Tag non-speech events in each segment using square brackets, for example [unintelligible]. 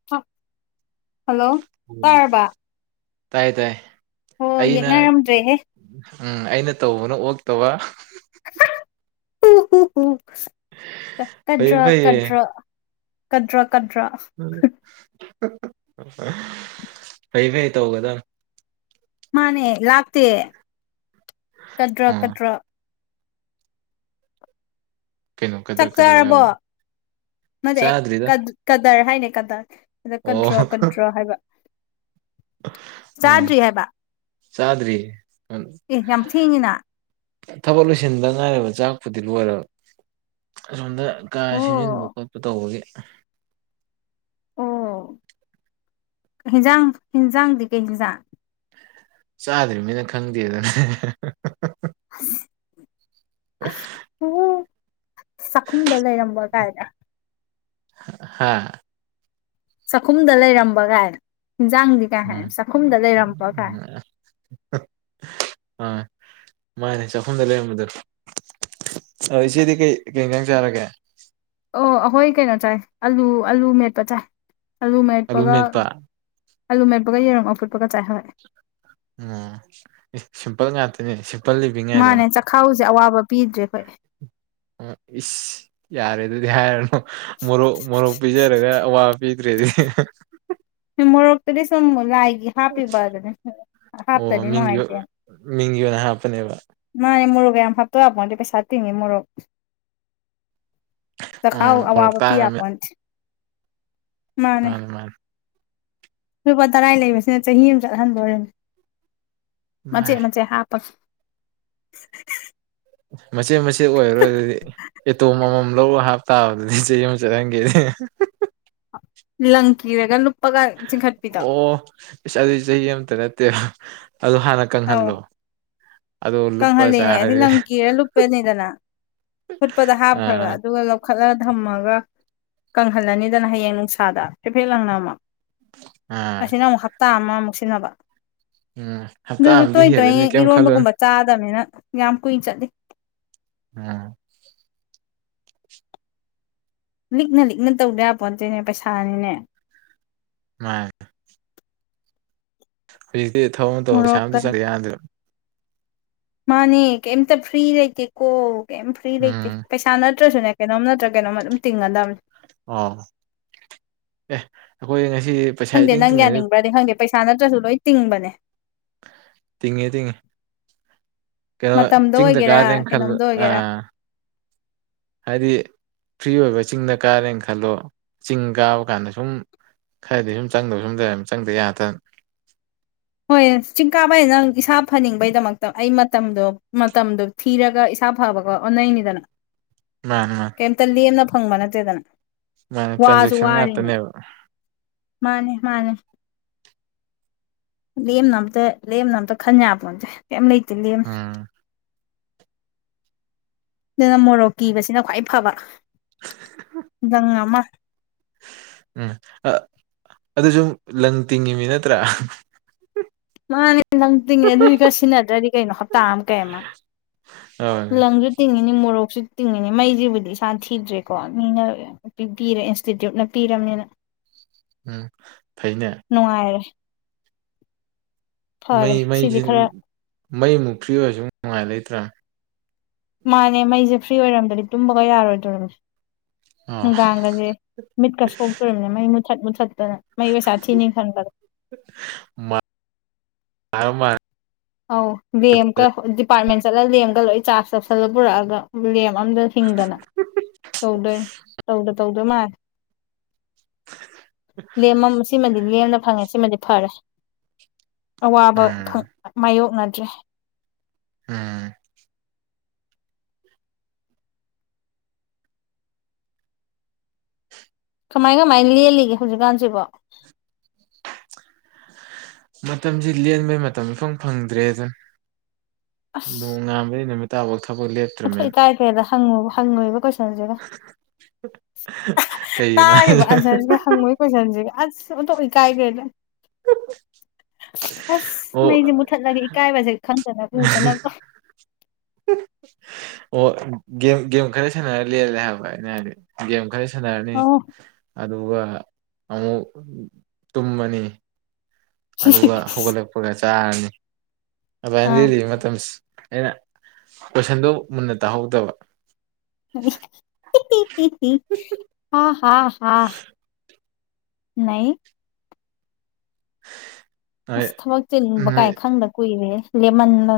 ꯎ ꯑꯗꯨꯅ ꯇꯥꯏ ꯇꯥꯏ ꯍꯣ ꯑꯩꯅ ꯌꯦꯡꯅꯔꯝꯗ꯭ꯔꯦꯍꯦ ꯎꯝ ꯑꯩꯅ ꯇꯧꯕꯅ ꯑꯣꯛꯇꯕ ꯐꯩꯌꯦ ꯀꯗ꯭ꯔ ꯐꯩꯌꯦ ꯀꯗ꯭ꯔ ꯀꯗ꯭ꯔꯥ ꯀꯗ꯭ꯔꯥ ꯐꯩ ꯐꯩ ꯇꯧꯒꯗ ꯃꯥꯅꯦ ꯂꯥꯛꯇꯦ ꯀꯗ꯭ꯔꯥ ꯎꯝ ꯀꯗ꯭ꯔꯥ ꯀꯩꯅꯣ ꯀꯩꯗꯧ ꯆꯥꯛ ꯀꯩꯗꯧꯔꯒꯦ ꯆꯔꯕꯣ ꯍꯥꯏꯕ ꯃꯗꯤ ꯆꯥꯗ꯭ꯔꯤꯗ ꯀꯗꯔ ꯍꯥꯏꯅꯦ ꯀꯗꯔ ꯑꯗ ꯑꯣ ꯀꯟꯇ꯭ꯔ ꯀꯟꯇ꯭ꯔ ꯍꯥꯏꯕ ꯎꯝ ꯆꯥꯗ꯭ꯔꯤ ꯍꯥꯏꯕ ꯆꯗ꯭ꯔꯤ ꯑꯦ ꯌꯥꯝ ꯊꯦꯡꯉꯤꯅ ꯊꯕꯛ ꯂꯣꯏꯁꯤꯟꯗ ꯉꯥꯏꯔꯕ ꯆꯥꯛꯄꯨꯗꯤ ꯂꯣꯏꯔꯕ ꯑꯁꯣꯝꯗ ꯀꯥ ꯁꯦꯝꯖꯤꯟꯕ ꯑꯣ ꯈꯣꯠꯄ ꯇꯧꯕꯒꯤ ꯑꯣ ꯍꯤꯟꯖꯥꯡ ꯍꯤꯟꯖꯥꯡꯗꯤ ꯀꯩ ꯍꯦꯟꯖꯥꯡ ꯆꯥꯗ꯭ꯔꯤꯕ ꯃꯤꯅ ꯈꯪꯗꯦꯗꯅꯦ ꯑꯁ ꯑꯁ ꯎ ꯆꯥꯛꯈꯨꯝꯗ ꯂꯩꯔꯝꯕ ꯀꯥꯏꯅ ꯍꯥ ꯆꯥꯛꯈꯨꯝꯗ ꯂꯩꯔꯝꯕꯒꯥꯏ ꯌꯦꯟꯖꯥꯡꯗꯤ ꯀꯥꯏ ꯍꯥꯏ ꯎꯝ ꯆꯥꯛꯈꯨꯝꯗ ꯂꯩꯔꯝꯕꯒꯥꯏ ꯎꯝ ꯑꯥ ꯃꯥꯅꯦ ꯆꯥꯛꯈꯨꯝꯗ ꯂꯩꯔꯝꯕꯗ ꯑ ꯏꯆꯦꯗꯤ ꯀꯩ ꯀꯩꯒꯥꯡ ꯆꯥꯔꯒꯦ ꯑꯣ ꯑꯩꯈꯣꯏ ꯀꯩꯅꯣ ꯆꯥꯏ ꯑꯂꯨ ꯑꯥꯂꯨ ꯃꯦꯠꯄ ꯆꯥꯏ ꯑꯂꯨ ꯃꯦꯠꯄꯒ ꯑꯂꯨꯦꯞꯒ ꯌꯦꯔꯣꯒꯐꯨꯠꯄꯒ ꯆꯥꯏꯍꯧꯋꯦ ꯎꯝ ꯁꯤꯝꯄꯜ ꯉꯥꯛꯇꯅꯦ ꯁꯤꯝꯄꯜ ꯂꯤꯕꯤꯉꯥꯏꯗ ꯃꯥꯅꯦ ꯆꯈꯥꯎꯁꯦ ꯑꯋꯥꯕ ꯄꯤꯗ꯭ꯔꯦ ꯑꯩꯈꯣꯏ ꯑ ꯏꯁ ꯌꯥꯔꯦ ꯑꯗꯨꯗꯤ ꯍꯥꯏꯔꯅꯨ ꯃꯣꯔꯣꯛ ꯃꯣꯔꯣꯛ ꯄꯤꯖꯔꯒ ꯑꯋꯥ ꯄ ꯑꯗꯨ꯭ꯔꯦ [unintelligible] ꯃꯔꯇꯗꯤ ꯁꯪꯃ ꯂꯥꯏꯒꯦ ꯍꯥꯄꯤꯕꯥꯔꯗꯤ ꯑꯣ ꯍꯥꯞꯇꯗ ꯅꯣ ꯃꯤꯡꯒꯤ ꯍꯥꯏꯥꯏꯇ ꯃꯤꯡꯒꯤ ꯑꯣꯏꯅ ꯍꯥꯞꯄꯅꯦꯕ ꯃꯥꯅꯦ ꯃꯔꯒ ꯌꯥꯝ ꯍꯥꯞꯇ ꯍꯥꯕꯄꯗ ꯄꯩꯁꯥꯇꯤꯅꯤ ꯃꯔꯒ ꯎꯝ ꯇꯥꯎ ꯃꯣꯔꯣꯛ ꯑꯋꯥꯕ ꯄꯌꯥ ꯇꯥꯡꯉ ꯄꯟꯁꯤ ꯑ ꯃꯥ ꯂꯨꯄꯥ ꯇꯔꯥꯏ ꯂꯩꯕꯁꯤꯅ ꯆꯍꯤ ꯑꯃ ꯆꯠꯍꯟꯗꯣꯔꯤꯕꯅꯦ ꯃꯆꯦꯠ ꯃꯥꯏ ꯃꯆꯦꯠ ꯍꯥꯞꯄꯒ [inaudible] ꯃꯆꯦꯠ ꯃꯆꯦꯠ ꯑꯣꯏꯔꯣꯏ ꯑꯗꯨꯗꯤ ꯑꯦꯇꯣꯝ ꯑꯃꯃꯝ ꯂꯧ ꯍꯥꯞꯇꯥꯕꯗꯗꯤ ꯆꯍꯤ ꯑꯃꯨꯛ ꯆꯠꯔꯟꯒꯦꯗꯤ ꯂꯪꯀꯤꯔꯦꯒ ꯑꯣ ꯏꯁ ꯑꯗꯨꯏ ꯆꯍꯤ ꯑꯃꯇ ꯅꯠꯇꯦꯕ ꯑꯗꯨ ꯍꯥꯟꯅ ꯑꯧ ꯀꯪꯍꯜꯂꯣ ꯑꯗꯣ ꯂꯨꯞꯄ ꯀꯪꯍꯜꯂꯤꯅꯦ ꯑꯁꯤ ꯆꯥꯔꯗꯤ ꯂꯝꯪ ꯀꯤꯔ ꯂꯨꯞꯄꯅꯤꯗꯅ ꯐꯨꯠꯄꯗ ꯍꯥꯞꯈ꯭ꯔꯒ ꯑꯥ ꯑꯗꯨꯒ ꯄꯨꯈꯠꯂ ꯊꯝꯃꯒ ꯀꯪꯍꯜꯂꯅꯤꯗꯅ ꯍꯌꯦꯡ ꯅꯨꯡꯁꯥꯗ ꯍꯥꯏꯩꯐꯦꯠ ꯂꯥꯡꯅꯃꯛ ꯑꯥ ꯑꯁꯤꯅ ꯑꯃꯨꯛ ꯍꯞꯇꯥ ꯑꯃꯃꯨꯛ ꯁꯤꯟꯅꯕ ꯎꯝ ꯍꯞꯇꯥ ꯑꯗꯨꯁꯨ ꯑꯃꯗꯤ ꯇꯣꯏꯅ ꯇꯣꯏ ꯍꯦꯜꯂꯅꯤ ꯀꯩꯝ ꯈꯜꯂꯨꯅꯨ ꯏꯔꯣꯟꯕꯒꯨꯝꯕ ꯆꯥꯗꯕꯅꯤꯅ ꯌꯥꯝ ꯀꯨꯏꯅ ꯆꯠꯂꯤ ꯎꯝ ꯂꯤꯛꯅ ꯂꯤꯛꯅ ꯇꯧꯗ ꯌꯥ ꯄꯣꯠꯇꯣꯏꯅꯦ ꯄꯩꯁꯥꯅꯤꯅꯦ ꯎꯝ ꯍꯧꯖꯤꯛꯇꯤ ꯊꯕ ꯑꯃ ꯃꯣꯔꯣꯛꯀ ꯇꯧꯕꯁꯥꯝꯇ ꯆꯠꯂ ꯌꯥꯗ꯭ꯔꯕ ꯃꯥꯅꯦ ꯀꯩꯝꯇ ꯐ꯭ꯔꯤ ꯂꯩꯇꯦ ꯀꯣ ꯀꯩꯝ ꯐ꯭ꯔꯤ ꯂꯩꯇꯦ ꯎꯝ ꯄꯩꯁꯥ ꯏꯁꯥ ꯅꯠꯇ꯭ꯔꯁꯨꯅꯦ ꯀꯩꯅꯣꯝ ꯅꯠꯇ꯭ꯔꯒ ꯀꯩꯅꯣꯝꯃ ꯑꯗꯨꯝ ꯇꯤꯡꯒꯗꯕꯅꯦ ꯑꯣ ꯑꯦ ꯑꯩꯈꯣꯏ ꯉꯁꯤ ꯄꯩꯁꯥ ꯈꯪꯗꯦ ꯏꯇꯤꯡ ꯅꯪ ꯇꯤꯡꯅꯔꯦ ꯌꯥꯅꯤꯡꯕ꯭ꯔꯗꯤ ꯈꯪꯗꯦ ꯄꯩꯁꯥ ꯅꯠꯇ꯭ꯔꯁꯨ ꯂꯣꯏ ꯇꯤꯡꯕꯅꯦ ꯇꯤꯡꯉꯤ ꯇꯤꯡꯉꯤ ꯀꯩꯅꯣ ꯃꯇꯝꯗ ꯆꯤꯡꯗ ꯑꯣꯏꯒꯦꯔꯥ ꯀꯥꯔꯦꯅ ꯈꯜꯂ ꯀꯩꯅꯣꯝꯗ ꯑ ꯑꯣꯏꯒꯦꯔꯥ ꯍꯥꯏꯗꯤ ꯐ꯭ꯔꯤ ꯑꯣꯏꯕ ꯆꯤꯡꯗ ꯀꯥꯔꯦꯅ ꯈꯜꯂꯣ ꯆꯤꯡ ꯀꯥꯕ ꯀꯥꯟꯗ ꯁꯨꯝ ꯍꯥꯏꯗꯤ ꯁꯨꯝ ꯆꯪꯗꯧꯕ ꯜ ꯁꯨꯝ ꯂꯩꯔꯕꯅꯦ ꯆꯪꯗ ꯌꯥꯗꯕꯅꯦ ꯍꯣꯏ ꯆꯤꯡ ꯀꯥꯕꯩ ꯅꯪ ꯏꯁꯥ ꯐꯅꯤꯡꯕꯩꯗꯃꯛꯇ ꯑꯩ ꯃꯇꯝꯗꯣ ꯃꯇꯝꯗꯣ ꯊꯤꯔꯒ ꯏꯁꯥ ꯐꯕꯀꯣ ꯑꯣꯟꯅꯩꯅꯤꯗꯅ ꯃꯥꯅꯤ ꯃꯥꯅꯤ ꯀꯩꯝꯇ ꯂꯦꯝꯅ ꯐꯪꯕ ꯅꯠꯇꯦꯗꯅ ꯃꯥꯅꯤ ꯋꯥꯁꯨ ꯇ꯭ꯔꯥꯟꯖꯦꯛꯁꯟ ꯋꯥꯔꯤꯅꯦ ꯉꯥꯛꯇꯅꯦꯕ ꯃꯥꯅꯦ ꯃꯥꯅꯦ ꯂꯦꯝꯅ ꯑꯝꯇ ꯂꯦꯝꯅ ꯑꯝꯇ ꯈꯟ ꯌꯥꯄꯣꯟꯇꯦ ꯀꯩꯝ ꯂꯩꯇꯦ ꯂꯦꯝꯅ ꯎꯝ ꯑꯗꯨꯅ ꯃꯣꯔꯣꯛ ꯀꯤꯕꯁꯤꯅ ꯈ꯭ꯋꯥꯏ ꯐꯕ ꯒꯪ ꯑꯃ ꯎꯝ ꯑꯗꯨꯁꯨ ꯂꯪ ꯇꯤꯡꯉꯤꯃꯤ ꯅꯠꯇ꯭ꯔꯥ ꯃꯥꯅꯦ ꯅꯪ ꯇꯤꯡꯅꯦ ꯑꯗꯨꯏꯒ ꯁꯤꯖꯤꯟꯅꯗ꯭ꯔꯗꯤ ꯀꯩꯅꯣ ꯍꯞꯇꯥ ꯑꯃ ꯀꯩ ꯑꯃ ꯍꯣꯏ ꯂꯪꯁꯨ ꯇꯤꯡꯉꯤꯅꯤ ꯃꯣꯔꯣꯛꯁꯨ ꯇꯤꯡꯉꯤꯅꯤ ꯃꯩꯁꯤꯕꯨꯗꯤ ꯏꯁꯥ ꯊꯤꯗ꯭ꯔꯦꯀꯣ ꯃꯤꯅ ꯄꯤ ꯄꯔꯦ ꯏꯟꯁꯇꯤꯇ꯭ꯌꯨꯠꯅ ꯄꯤꯔꯕꯅꯤꯅ ꯎꯝ ꯐꯩꯅꯦ ꯅꯨꯡꯉꯥꯏꯔꯦ ꯐꯔꯦ ꯃꯩ ꯁꯤꯗꯤ ꯃꯩꯁꯤ ꯈꯔ ꯃꯩꯃꯨꯛ ꯐ꯭ꯔꯤ ꯑꯣꯏꯔꯁꯨ ꯅꯨꯡꯉꯥꯏ ꯂꯩꯇ꯭ꯔꯥ ꯃꯥꯅꯦ ꯃꯩꯁꯦ ꯐ꯭ꯔꯤ ꯑꯣꯏꯔꯝꯗꯗꯤ ꯇꯨꯝꯕꯒ ꯌꯥꯔꯣꯏꯗꯔ ꯑ ꯅꯨꯡꯗꯥꯡꯒꯁꯦ ꯃꯤꯠꯀ ꯁꯣꯛꯇꯣꯔꯤꯕꯅꯤ ꯃꯩ ꯃꯨꯊꯠ ꯃꯨꯊꯠꯇꯅ ꯃꯩ ꯄꯩꯁꯥꯊꯤꯅꯤ ꯈꯟꯕꯗ ꯃꯥ ꯑꯧ ꯂꯦꯝꯀ ꯗꯤꯄꯥꯔꯠꯃꯦꯟ ꯆꯠꯂꯒ ꯂꯦꯝꯒ ꯂꯣꯏ ꯆꯥꯔꯖ ꯆꯥꯎꯞꯁꯤꯜꯂ ꯄꯨꯔꯛꯑꯒ ꯂꯦꯝ ꯑꯝꯇ ꯍꯤꯡꯗꯅ ꯇꯧꯗꯣꯏ ꯇꯧꯗ ꯇꯧꯗꯣꯏ ꯃꯥꯂ ꯂꯦꯝ ꯁꯤꯃꯗꯤ ꯂꯦꯝꯅ ꯐꯪꯉꯦ ꯁꯤꯃꯗꯤ ꯐꯔꯦ ꯑꯋꯥꯕ ꯎꯝ ꯃꯥꯏꯌꯣꯛꯅꯗ꯭ꯔꯦ ꯑꯝ ꯀꯃꯥꯏ ꯀꯃꯥꯏꯅ ꯂꯦꯜꯂꯤꯒꯦ ꯍꯧꯖꯤꯛꯀꯥꯟꯁꯤꯕꯣ ꯃꯇꯝꯁꯤ ꯂꯦꯟꯕꯩ ꯃꯇꯝ ꯏꯐꯪ ꯐꯪꯗ꯭ꯔꯦ ꯑꯗꯨꯅ ꯅꯣꯡ ꯉꯥꯝꯕꯗꯩꯩ ꯅꯨꯃꯤꯠ ꯇꯥꯐꯧ ꯊꯕꯛ ꯂꯦꯞꯄ ꯑꯊꯣꯛ ꯏꯀꯥꯏꯈ꯭ꯔꯦꯗ ꯍꯪꯉꯨ ꯍꯪꯉꯣꯏꯕ ꯀꯣꯏꯁꯟꯁꯤꯒ ꯀꯩꯒꯤꯅꯣ ꯇꯥꯔꯤꯕ ꯍꯥꯏꯁꯦ ꯑꯟꯁꯔꯁꯤꯒ ꯍꯪꯉꯨꯏ ꯀꯣꯏꯁꯟꯖꯦ ꯑꯁ ꯑꯣꯟꯊꯣꯛꯅ ꯏꯀꯥꯏ ꯑꯣ ꯑꯁ ꯃꯩꯁꯦ ꯃꯨꯊꯠꯂꯒ ꯏꯀꯥꯏꯕꯁꯦ ꯈꯪꯗꯅꯕ ꯎꯗꯅꯕ [unintelligible] ꯑꯣ ꯒꯦꯝ ꯒꯦꯝ ꯈꯔ ꯁꯥꯟꯅꯔ ꯂꯦꯜꯂꯦ ꯍꯥꯏꯕ ꯑꯩꯅ ꯍꯥꯏꯗꯤ ꯒꯦꯝ ꯈꯔ ꯁꯥꯟꯅꯔꯅꯤ ꯑꯣ ꯑꯗꯨꯒ ꯑꯃꯨꯛ ꯇꯨꯝꯃꯅꯤ ꯑꯗꯨꯒ ꯍꯧꯒꯠꯂꯛꯄꯒ ꯆꯥꯔꯅꯤ ꯑꯗꯨ ꯑꯩꯅ ꯂꯤꯜꯂꯤ ꯃꯇꯝꯁꯤ ꯑꯩꯅ ꯀꯣꯏꯁꯟꯗꯣ ꯃꯨꯟꯅ ꯇꯥꯍꯧꯗꯕ ꯍꯥ ꯍ ꯍꯥ ꯅꯩ ꯅꯣꯏ ꯑꯁ ꯊꯕꯛ ꯆꯤꯟꯕ ꯅꯣꯏ ꯀꯥꯏ ꯈꯪꯗ ꯀꯨꯏꯔꯦ ꯂꯦꯃꯟꯗ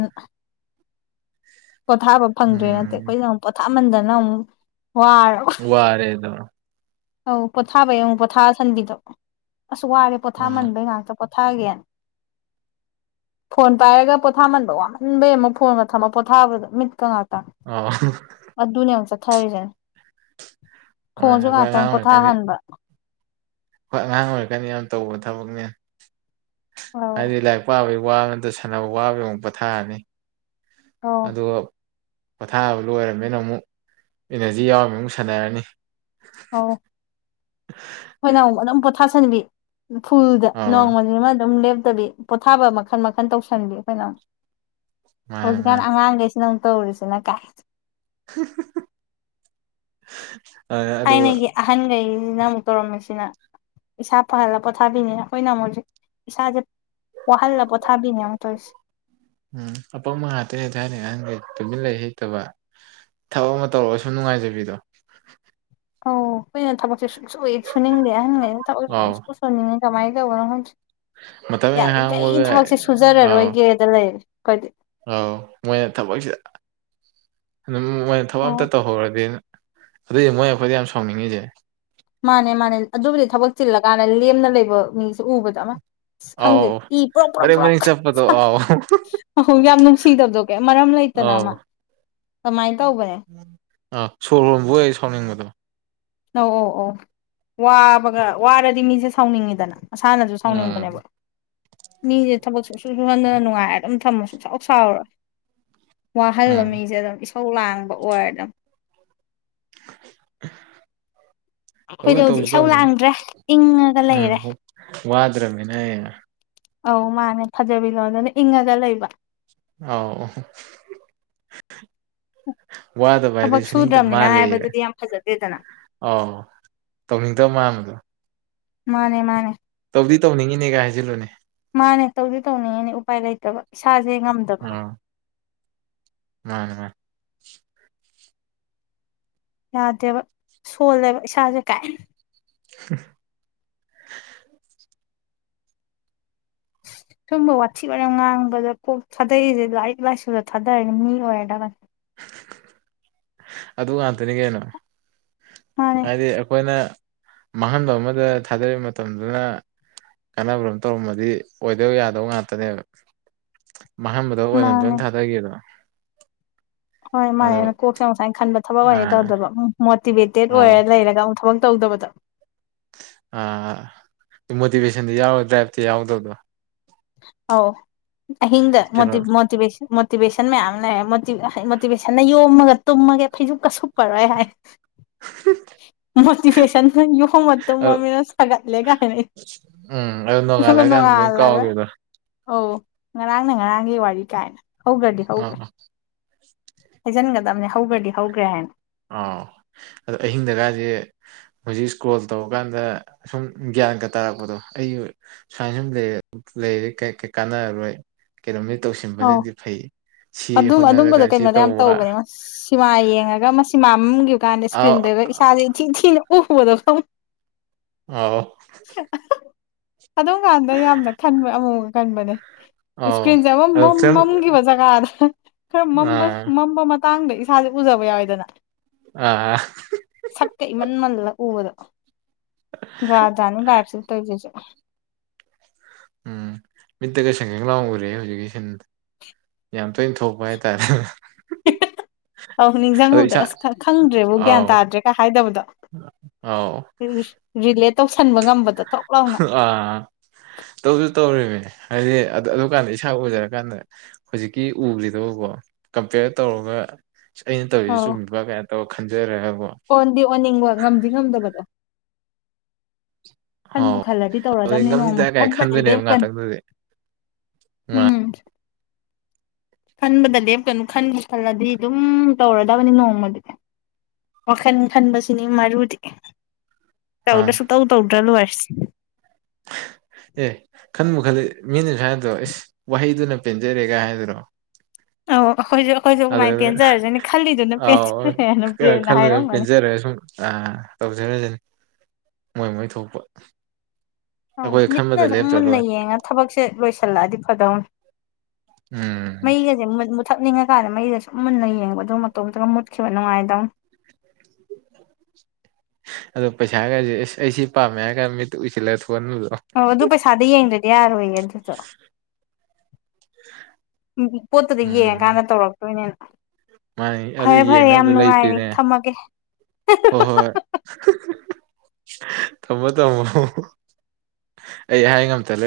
ꯄꯣꯊꯥꯕ ꯐꯪꯗ꯭ꯔꯣꯏ ꯅꯠꯇꯦ ꯎꯝ ꯑꯩꯈꯣꯏꯗ ꯑꯃꯨꯛ ꯄꯣꯊꯥꯃꯟꯗꯅ ꯑꯃꯨꯛ ꯋꯥꯔꯣ ꯋꯥꯔꯦꯗ ꯑꯧ ꯄꯣꯊꯥꯕꯩ ꯑꯃꯨꯛ ꯄꯣꯊꯥꯁꯟꯕꯤꯗꯣ ꯑꯁ ꯋꯥꯔꯦ ꯑꯥ ꯄꯣꯊꯥꯃꯟꯕꯩ ꯉꯥꯛꯇ ꯄꯣꯊꯥꯒꯦꯅ ꯐꯣꯟ ꯄꯥꯏꯔꯒ ꯄꯣꯊꯥꯃꯟꯕ ꯋꯥꯃꯟꯕꯩ ꯑꯃ ꯐꯣꯟꯒ ꯊꯝꯃ ꯄꯣꯊꯥꯕꯗꯣ ꯃꯤꯠꯀ ꯉꯥꯛꯇ ꯑ ꯑ ꯑꯗꯨꯅꯆꯥ ꯊꯔꯖ ꯑ ꯌꯥꯦ ꯑ ꯍꯥꯟꯕ ꯍꯣꯏ ꯑꯉꯥꯡ ꯑꯣꯏꯔꯀꯅꯤ ꯌꯥꯝ ꯇꯧꯕ ꯊꯕꯛꯅꯦ ꯑꯧ ꯍꯥꯏꯗꯤ ꯂꯥꯏꯔꯤꯛ ꯄꯥꯕꯒꯤ ꯋꯥꯕ ꯅꯠꯇ꯭ꯔ ꯁꯥꯟꯅꯕ ꯋꯥꯕ ꯑꯃꯨꯛ ꯄꯣꯊꯥꯔꯅꯤ ꯑꯧ ꯑꯗ ꯄꯣꯊꯥꯕ ꯂꯣꯏꯔꯕꯅꯤꯅ ꯑꯃꯨꯛ ꯏꯅꯔꯖꯤ ꯌꯥꯎꯔꯝꯅꯤꯅ ꯑꯃꯨꯛ ꯁꯥꯟꯅꯔꯅꯤ ꯑꯣꯧ ꯑꯩꯈꯣꯏꯅ ꯑꯃꯨꯛ ꯑꯗꯨꯝ ꯄꯣꯊꯥꯁꯟꯕꯤ ꯐꯨꯜꯗ ꯑꯧ ꯅꯣꯡꯃꯅꯤꯃ ꯑꯗꯨꯝ ꯂꯦꯞꯇꯕꯤ ꯄꯣꯊꯥꯕ ꯃꯈꯟ ꯃꯈꯜ ꯇꯧꯁꯟꯕꯤ ꯑꯩꯈꯣꯏꯅ ꯃꯥꯅꯦ ꯃꯥꯅꯦ ꯍꯧꯖꯤꯛꯀꯥꯟ ꯑꯉꯥꯡꯈꯩꯁꯤꯅ ꯑꯃꯨꯛ ꯇꯧꯔꯤꯁꯤꯅ ꯀꯥꯏ [unintelligible] ꯑꯗꯨꯒ ꯑꯩꯅꯒꯤ ꯑꯍꯟꯈꯩꯁꯤꯅ ꯑꯃꯨꯛ ꯇꯧꯔꯝꯃꯤꯁꯤꯅ ꯏꯁꯥ ꯄꯍꯜꯂꯒ ꯄꯣꯊꯥꯕꯤꯅꯤꯅ ꯑꯩꯈꯣꯏꯅ ꯑꯃꯨꯛꯖꯤꯛ ꯏꯁꯥꯁꯦ ꯋꯥꯍꯜꯂ ꯄꯣꯊꯥꯕꯤꯅꯦ ꯑꯃꯨꯛ ꯇꯧꯔꯤꯁꯦ ꯎꯝ ꯑꯄꯝꯕ ꯉꯥꯛꯇ ꯍꯥꯏꯇꯥꯔꯦ ꯅꯍꯥꯟꯒꯤꯦ ꯇꯨꯖꯤꯟꯂ ꯍꯩꯇꯕ ꯊꯛ ꯑꯃ ꯇꯧꯔꯒ ꯁꯨꯝ ꯅꯨꯡꯉꯥꯏꯖꯕꯤꯗꯣ ꯑꯧ ꯑꯩꯨꯏꯅ ꯊꯕꯛꯁꯦ ꯁꯨꯡꯁꯨ ꯁꯨꯅꯤꯡꯗꯦ ꯍꯪꯉꯅ ꯑꯧ ꯊꯕꯛ ꯁꯣꯟꯅꯤꯡꯉꯦ ꯀꯃꯥꯏꯅ ꯇꯧꯕꯅꯣ ꯍꯪ ꯃꯇꯝ ꯍꯦꯛ ꯌꯥꯔꯤ ꯀꯩ ꯍꯥꯡꯕꯒ ꯊꯕꯛꯁꯦ ꯑꯧ ꯁꯨꯖꯔꯔꯣꯏꯒꯦ ꯀꯣꯏ ꯑꯧ ꯃꯣꯏꯅ ꯊꯕꯛꯁꯤꯗ ꯑꯗꯨꯝ ꯃꯣꯏꯅ ꯊꯕꯛ ꯑꯝꯇ ꯇꯧꯍꯧ꯭ꯔꯗꯤ ꯑꯗꯨꯑꯣꯏꯗꯤ ꯃꯣꯏ ꯑꯩꯈꯣꯏꯗ ꯌꯥꯝ ꯁꯥꯎꯅꯤꯡꯉꯤꯁꯦ ꯃꯥꯅꯦ ꯃꯥꯅꯦ ꯑꯗꯨꯕꯨꯗꯤ ꯊꯕꯛ ꯆꯤꯜꯂꯀꯥꯟꯗ ꯂꯦꯝꯅ ꯂꯩꯕ ꯃꯤꯁꯦ ꯎꯕꯗ ꯑꯃ ꯈꯪꯗꯦ ꯑꯧ ꯏ ꯄ꯭ꯔꯣꯛ ꯃꯔꯦꯡ ꯄ꯭ꯔꯣꯛ ꯃꯔꯦꯡ ꯆꯠꯄꯗꯣ ꯑꯧ ꯄ꯭ꯔꯣꯛ ꯌꯥꯝ ꯅꯨꯡꯁꯤꯗꯕꯗꯣ ꯃꯔꯝ ꯂꯩꯇꯅ ꯑꯃ ꯑꯧ ꯀꯃꯥꯏꯅ ꯇꯧꯕꯅꯦ ꯑꯧ ꯁꯣꯔ ꯍꯣꯟꯕꯨ ꯑꯩ ꯁꯥꯎꯅꯤꯡꯕꯗꯣ ꯑꯧ ꯑꯧ ꯑꯣꯧ ꯋꯥꯕꯒ ꯋꯥꯔꯗꯤ ꯃꯤꯁꯦ ꯁꯥꯎꯅꯤꯡꯉꯤꯗꯅ ꯃꯁꯥꯅꯁꯨ ꯁꯥꯎꯅꯤꯡꯕꯅꯦꯕ ꯎꯝ ꯃꯤꯁꯦ ꯊꯕꯛ ꯁ ꯁ ꯁꯨ ꯍꯟꯗꯅ ꯅꯨꯡꯉꯥꯏꯔ ꯑꯗꯨꯝ ꯊꯝꯃꯁꯨ ꯆꯥꯎꯥꯎ ꯁꯥꯎꯔꯣꯏ ꯋꯥꯍꯜꯂꯣ ꯎꯝ ꯃꯤꯁꯦ ꯑꯗꯨꯝ ꯏꯁꯧ ꯂꯥꯡꯕ ꯑꯣꯏꯔ ꯑꯗꯨꯝ ꯇꯧꯁꯨ ꯑꯩꯈꯣꯏꯗꯣ ꯍꯧꯖꯤꯛ ꯇꯧꯁꯨ ꯏꯁꯧ ꯇꯧꯅꯤ ꯂꯥꯡꯗ꯭ꯔꯦ ꯏꯪꯉꯒ ꯂꯩꯔꯦ ꯋꯥꯗ꯭ꯔꯃꯤꯅꯦ ꯑꯧ ꯃꯥꯅꯦ ꯐꯖꯕꯤ ꯂꯣꯗꯅ ꯏꯪꯉꯒ ꯂꯩꯕ ꯑꯥꯎ ꯋꯥꯗ ꯊꯕꯛ ꯚꯥꯏꯗꯁꯨꯨꯅꯤꯡꯇ ꯁꯨꯗ꯭ꯔꯕꯅꯤꯅ ꯃꯥꯂꯌꯦ ꯍꯥꯏꯕꯗꯨꯗꯤ ꯌꯥꯝ ꯐꯖꯗꯦꯗꯅ ꯑꯥꯎ ꯇꯧꯅꯤꯡꯗꯕ ꯃꯥꯟꯕꯗꯣ ꯃꯥꯅꯦ ꯃꯥꯅꯦ ꯇꯧꯗꯤ ꯇꯧꯅꯤꯡꯉꯤꯅꯦꯒ ꯍꯥꯏꯁꯤꯜꯂꯨꯅꯦ ꯃꯥꯅꯦ ꯇꯧꯗꯤ ꯇꯧꯅꯤꯡꯉꯤꯅꯦ ꯎꯄꯥꯏ ꯂꯩꯇꯕ ꯏꯁꯥꯁꯦ ꯉꯝꯗ ꯑ ꯅ ꯌꯥꯗꯦꯕ ꯁꯣꯜꯂꯦꯕ ꯏꯁꯥꯁꯦ ꯀꯥꯏ ꯎ [inaudible] ꯁꯨꯝꯕ ꯋꯥꯊꯤ ꯑꯣꯏꯔ ꯉꯥꯡꯕꯗ ꯀꯣꯛ ꯊꯥꯗꯩꯛꯔꯤꯁꯦ ꯂꯥꯏꯔꯤꯛ ꯂꯥꯏꯁꯨꯗ ꯊꯥꯗꯔꯒ ꯃꯤ ꯑꯣꯏꯔꯗꯕ ꯑꯗꯨ ꯉꯥꯛꯇꯅꯤ ꯀꯩꯅꯣ ꯃꯥꯅꯦ ꯍꯥꯏꯗꯤ ꯑꯩꯈꯣꯏꯅ ꯃꯥꯡꯍꯟꯕ ꯑꯃꯗ ꯊꯥꯗꯔꯤꯕ ꯃꯇꯝꯗꯨꯅ ꯀꯥꯟꯅꯕ꯭ꯔ ꯑꯃ ꯇꯧꯔꯝꯃꯗꯤ ꯑꯣꯏꯗꯧ ꯌꯥꯗꯧ ꯉꯥꯛꯇꯅꯦꯕ ꯃꯥꯡꯟꯕꯗ ꯑꯣꯏꯅ ꯃꯥꯅꯦ ꯂꯣꯏꯅ ꯊꯥꯗꯈꯤꯕꯗꯣ ꯍꯣꯏ ꯑꯗꯣ ꯃꯥꯅꯦꯅ ꯀꯣꯛꯁꯦ ꯉꯁꯥꯏꯅ ꯈꯟꯕ ꯊꯕꯛ ꯑꯣꯏꯅ ꯑꯥ ꯇꯧꯗꯕ ꯑꯃ ꯃꯣꯇꯤꯚꯦꯇꯦꯠ ꯑꯧ ꯑꯣꯏꯔ ꯂꯩꯔꯒ ꯑꯃꯨꯛ ꯊꯕꯛ ꯇꯧꯗꯕꯗꯣ ꯑꯥ ꯃꯣꯇꯤꯚꯦꯁꯟꯗꯤ ꯌꯥꯎꯔ ꯗ꯭ꯔꯥꯏꯕꯇꯤ ꯌꯥꯎꯗꯕꯗꯣ ꯑꯥꯎ ꯑꯍꯤꯡ ꯀꯩꯅꯣ ꯃꯣꯇꯤꯕ ꯃꯣꯇꯚꯦꯁꯟ ꯃꯣꯇꯤꯚꯦꯁꯟ ꯃꯌꯥꯝ ꯂꯩ ꯃꯣꯇꯤꯚꯦꯁꯟꯅ ꯌꯣꯝꯃꯒ ꯇꯨꯝꯃꯒ ꯐꯩꯖꯨꯞ ꯀꯩꯁꯨ ꯁꯨꯞꯄꯔꯣꯏ ꯍꯥꯏ [inaudible] ꯃꯣꯇꯤꯚꯦꯁꯟ ꯌꯣꯝ ꯃꯒ ꯑ ꯇꯨꯝꯃꯥꯕꯅꯤꯅꯥ ꯁꯒꯠꯂꯦ ꯀꯥꯏ ꯎꯝ ꯑ ꯑꯗꯨ ꯇꯣꯡꯉꯜꯂ ꯀꯥꯎꯕ ꯑꯣ ꯉꯔꯥꯡꯅ ꯉꯔꯥꯡꯒꯤ ꯋꯥꯔꯤ ꯀꯥꯏꯅ ꯍꯧꯈ꯭ꯔꯗꯤ ꯑꯥ ꯍꯧꯈ꯭ꯔꯦ ꯑꯥ ꯍꯩꯖꯤꯟꯒꯗꯕꯅꯦ ꯍꯧꯕ꯭ꯔꯗꯤ ꯍꯧꯈ꯭ꯔꯦ ꯍꯥꯏꯅ ꯑꯥꯎ ꯑꯗꯣ ꯑꯍꯤꯡꯗꯀꯁꯦ ꯍꯧꯖꯤꯛ ꯏꯁꯀꯣꯜ ꯇꯧꯕ ꯀꯥꯟꯗ ꯁꯨꯝ ꯒ꯭ꯌꯥꯟꯒ ꯇꯥꯔꯛꯄꯗꯣ ꯑꯩꯁꯨ ꯁꯥꯏꯅꯁꯨꯝ ꯂꯩꯔꯦ ꯀꯥꯟꯅꯔꯔꯣꯏ ꯀꯩꯅꯣꯝꯗꯤ ꯑꯧ ꯇꯧꯁꯤꯟꯕꯅꯗꯤ ꯐꯩ ꯁꯤ ꯑꯗꯨꯝ ꯑꯗꯨꯝꯕꯗꯣ ꯍꯣꯠꯅꯔꯒ ꯁꯤ ꯀꯩꯅꯣꯗ ꯌꯥꯝ ꯇꯧꯕ ꯇꯧꯕꯅꯦ ꯁꯤꯃꯥ ꯌꯦꯡꯉꯒ ꯑꯃ ꯁꯤꯃ ꯃꯝꯈꯤꯕ ꯀꯥꯟꯗ ꯑꯥꯎ ꯏꯁꯀ꯭ꯔꯤꯟꯗꯒ ꯏꯁꯥꯁꯦ ꯏꯊꯤ ꯊꯤꯅ ꯎꯕꯗꯣ ꯑꯣ ꯑꯗꯨꯝ ꯀꯥꯟꯗ ꯌꯥꯝꯅ ꯈꯟꯕ ꯑꯃꯨꯛ ꯑꯃꯨꯛ ꯈꯟꯕꯅꯦ ꯑꯥꯎ ꯏꯁꯀ꯭ꯔꯤꯟꯁꯦ ꯑꯃꯨꯛ ꯑꯗꯨ ꯐꯤꯂꯝ ꯃꯝꯈꯤꯕ ꯖꯒꯥꯗ ꯈꯔ ꯑꯥ ꯃꯝꯕ ꯃꯇꯥꯡꯗ ꯏꯁꯥꯁꯦ ꯎꯖꯕ ꯌꯥꯎꯋꯦꯗꯅ ꯑꯥ ꯁꯛꯀ ꯏꯃꯟꯃꯜꯂ ꯎꯕꯗꯣ ꯔꯥꯖꯥꯅꯤ ꯂꯥꯏꯄꯁꯤꯗ ꯇꯧꯔꯤꯁꯦ ꯎꯝ ꯃꯤꯠꯇ ꯁꯦꯡ ꯁꯦꯡ ꯂꯥꯎꯔꯒ ꯎꯔꯦ ꯍꯧꯖꯤꯛ ꯌꯥꯝ ꯇꯣꯏꯅ ꯊꯣꯛꯄ ꯍꯥꯏꯇꯥꯔꯦ ꯑꯧ ꯑꯗꯣ ꯅꯤꯡꯁꯤꯡꯉꯨꯕꯗ ꯏꯁꯥ ꯑꯁ ꯈꯪꯗ꯭ꯔꯦꯕ ꯒ꯭ꯌꯥꯟ ꯑꯥꯎ ꯇꯥꯗ꯭ꯔꯦ ꯀ ꯍꯥꯏꯗꯕꯗꯣ ꯑꯥꯎ ꯔꯤꯂꯦꯠ ꯇꯧꯁꯟꯕ ꯉꯝꯕꯗꯣ ꯊꯣꯛ ꯂꯥꯎꯅ ꯑꯥ ꯇꯧꯁꯨ ꯇꯧꯔꯤꯕꯅꯦ ꯍꯥꯏꯗꯤ ꯑꯗꯨ ꯀꯥꯟꯗ ꯏꯁꯥ ꯎꯖꯔꯀꯥꯟꯗ ꯍꯧꯖꯤꯛꯀꯤ ꯎꯕ꯭ꯔꯤꯗꯣꯀꯣ ꯀꯝꯄꯤꯌꯔ ꯇꯧꯔꯒ ꯑꯩꯅ ꯇꯧꯔꯤꯁꯤ ꯑꯧ ꯆꯨꯝꯃꯤꯄꯥ ꯀꯥꯏ ꯇꯧꯔ ꯈꯟꯖꯔ ꯍꯥꯏꯕꯣ ꯑꯣꯟꯗꯤ ꯑꯣꯟꯅꯤꯡꯕ ꯉꯝꯗꯤ ꯉꯝꯗꯕꯗꯣ ꯈꯟꯕꯨ ꯍꯥꯎ ꯈꯜꯂꯗꯤ ꯑꯗꯨꯗꯤ ꯇꯧꯔꯗꯝꯕꯅꯤ ꯅꯣꯡꯃ ꯉꯝꯅꯤꯗ ꯀꯥꯏ ꯈꯟꯕꯗꯤ ꯈꯟꯗꯣꯏꯅꯦꯕ ꯂꯦꯞꯀꯅꯣ ꯉꯥꯛꯇꯪꯗꯨꯗꯤ ꯃꯥ ꯎꯝ ꯈꯟꯕꯗ ꯂꯦꯞꯀꯅꯨ ꯈꯟꯕ ꯈꯜꯂꯗꯤ ꯑꯗꯨꯝ ꯇꯧꯔꯗꯕꯅꯤ ꯅꯣꯡꯃꯗꯤ ꯋꯥꯈꯜ ꯈꯟꯕꯁꯤꯅꯤ ꯃꯔꯨꯗꯤ ꯃꯥ ꯇꯧꯗ ꯁꯨꯛꯇꯧ ꯇꯧꯗ꯭ꯔ ꯂꯣꯏꯔꯁꯤ ꯑꯦ ꯈꯟꯕꯨ ꯈꯜꯂꯗꯤ ꯃꯤꯅ ꯍꯥꯏꯗꯣ ꯑꯦꯁ ꯋꯥꯍꯩꯗꯨꯅ ꯄꯦꯟꯖꯔꯦꯒ ꯍꯥꯏꯗꯨꯅꯣ [inaudible] ꯑꯣ ꯑꯩꯈꯣꯏꯁꯨ ꯑꯩꯈꯣꯏꯁꯨ ꯀꯃꯥꯏꯅ ꯄꯦꯟꯖꯔꯁꯅꯤ ꯈꯜꯂꯤꯗꯨꯅ ꯑꯥꯎ ꯄꯦꯟꯖꯔꯦꯅ ꯕ꯭ꯔꯦꯟꯅ ꯍꯥꯏꯔꯝꯒꯅꯤ ꯑꯥ ꯇꯧꯁꯔꯁꯤꯅꯤ ꯃꯣꯏ ꯃꯣꯏ ꯊꯣꯛꯄ ꯑ ꯑꯩꯈꯣꯏ ꯃꯤꯠꯅ ꯈꯟꯕꯗ ꯁꯨꯝ ꯂꯦꯞꯇ꯭ꯔ ꯃꯨꯟꯅ ꯂꯣꯏꯔꯦ ꯌꯦꯡꯉ ꯊꯕꯛꯁꯦ ꯂꯣꯏꯁꯤꯜꯂꯛꯑꯗꯤ ꯐꯗꯧꯅꯤ ꯎꯝ ꯃꯩꯒꯁꯦ ꯃꯨꯠꯊꯠꯅꯤꯡꯉꯀꯥꯟꯗ ꯃꯩꯒ ꯁꯨꯝ ꯃꯨꯟꯅ ꯌꯦꯡꯕ ꯑꯗꯨ ꯃꯇꯣꯝꯇꯒ ꯃꯨꯠꯈꯤꯕ ꯉꯥꯏꯗꯧꯅꯤ ꯑꯗꯣ ꯄꯩꯁꯥ ꯈꯁꯦ ꯑꯁ ꯑꯩ ꯁꯤ ꯄꯥꯝꯃꯦ ꯍꯥꯏꯔꯒꯥꯟ ꯃꯤꯠꯇ ꯎꯏꯁꯤꯜꯂ ꯊꯣꯛꯍꯟꯕꯗꯣ ꯑꯣ ꯑꯗꯨ ꯄꯩꯁꯥꯗꯤ ꯌꯦꯡꯗ꯭ꯔꯗꯤ ꯌꯥꯔꯣꯏꯌꯦ ꯑꯗꯨꯗꯣ [inaudible] ꯎ ꯄꯣꯠꯇꯨꯗ ꯎꯝ ꯌꯦꯡꯉꯀꯥꯟꯗ ꯇꯧꯔꯛꯇꯣꯏꯅꯤꯅ ꯃꯥꯅꯤ ꯑꯗꯨ ꯐꯔꯦ ꯐꯔꯦ ꯌꯥꯝ ꯌꯦꯡꯅꯕꯗꯨ ꯅꯨꯡꯉꯥꯏꯔꯦ ꯂꯩꯇꯦꯅꯦ ꯊꯝꯃꯒꯦ ꯍꯣꯏ ꯍꯣꯏ ꯊꯝꯃꯣ ꯇꯝꯃꯣ ꯑꯩ ꯍꯥꯏ ꯉꯃꯗ ꯂꯩ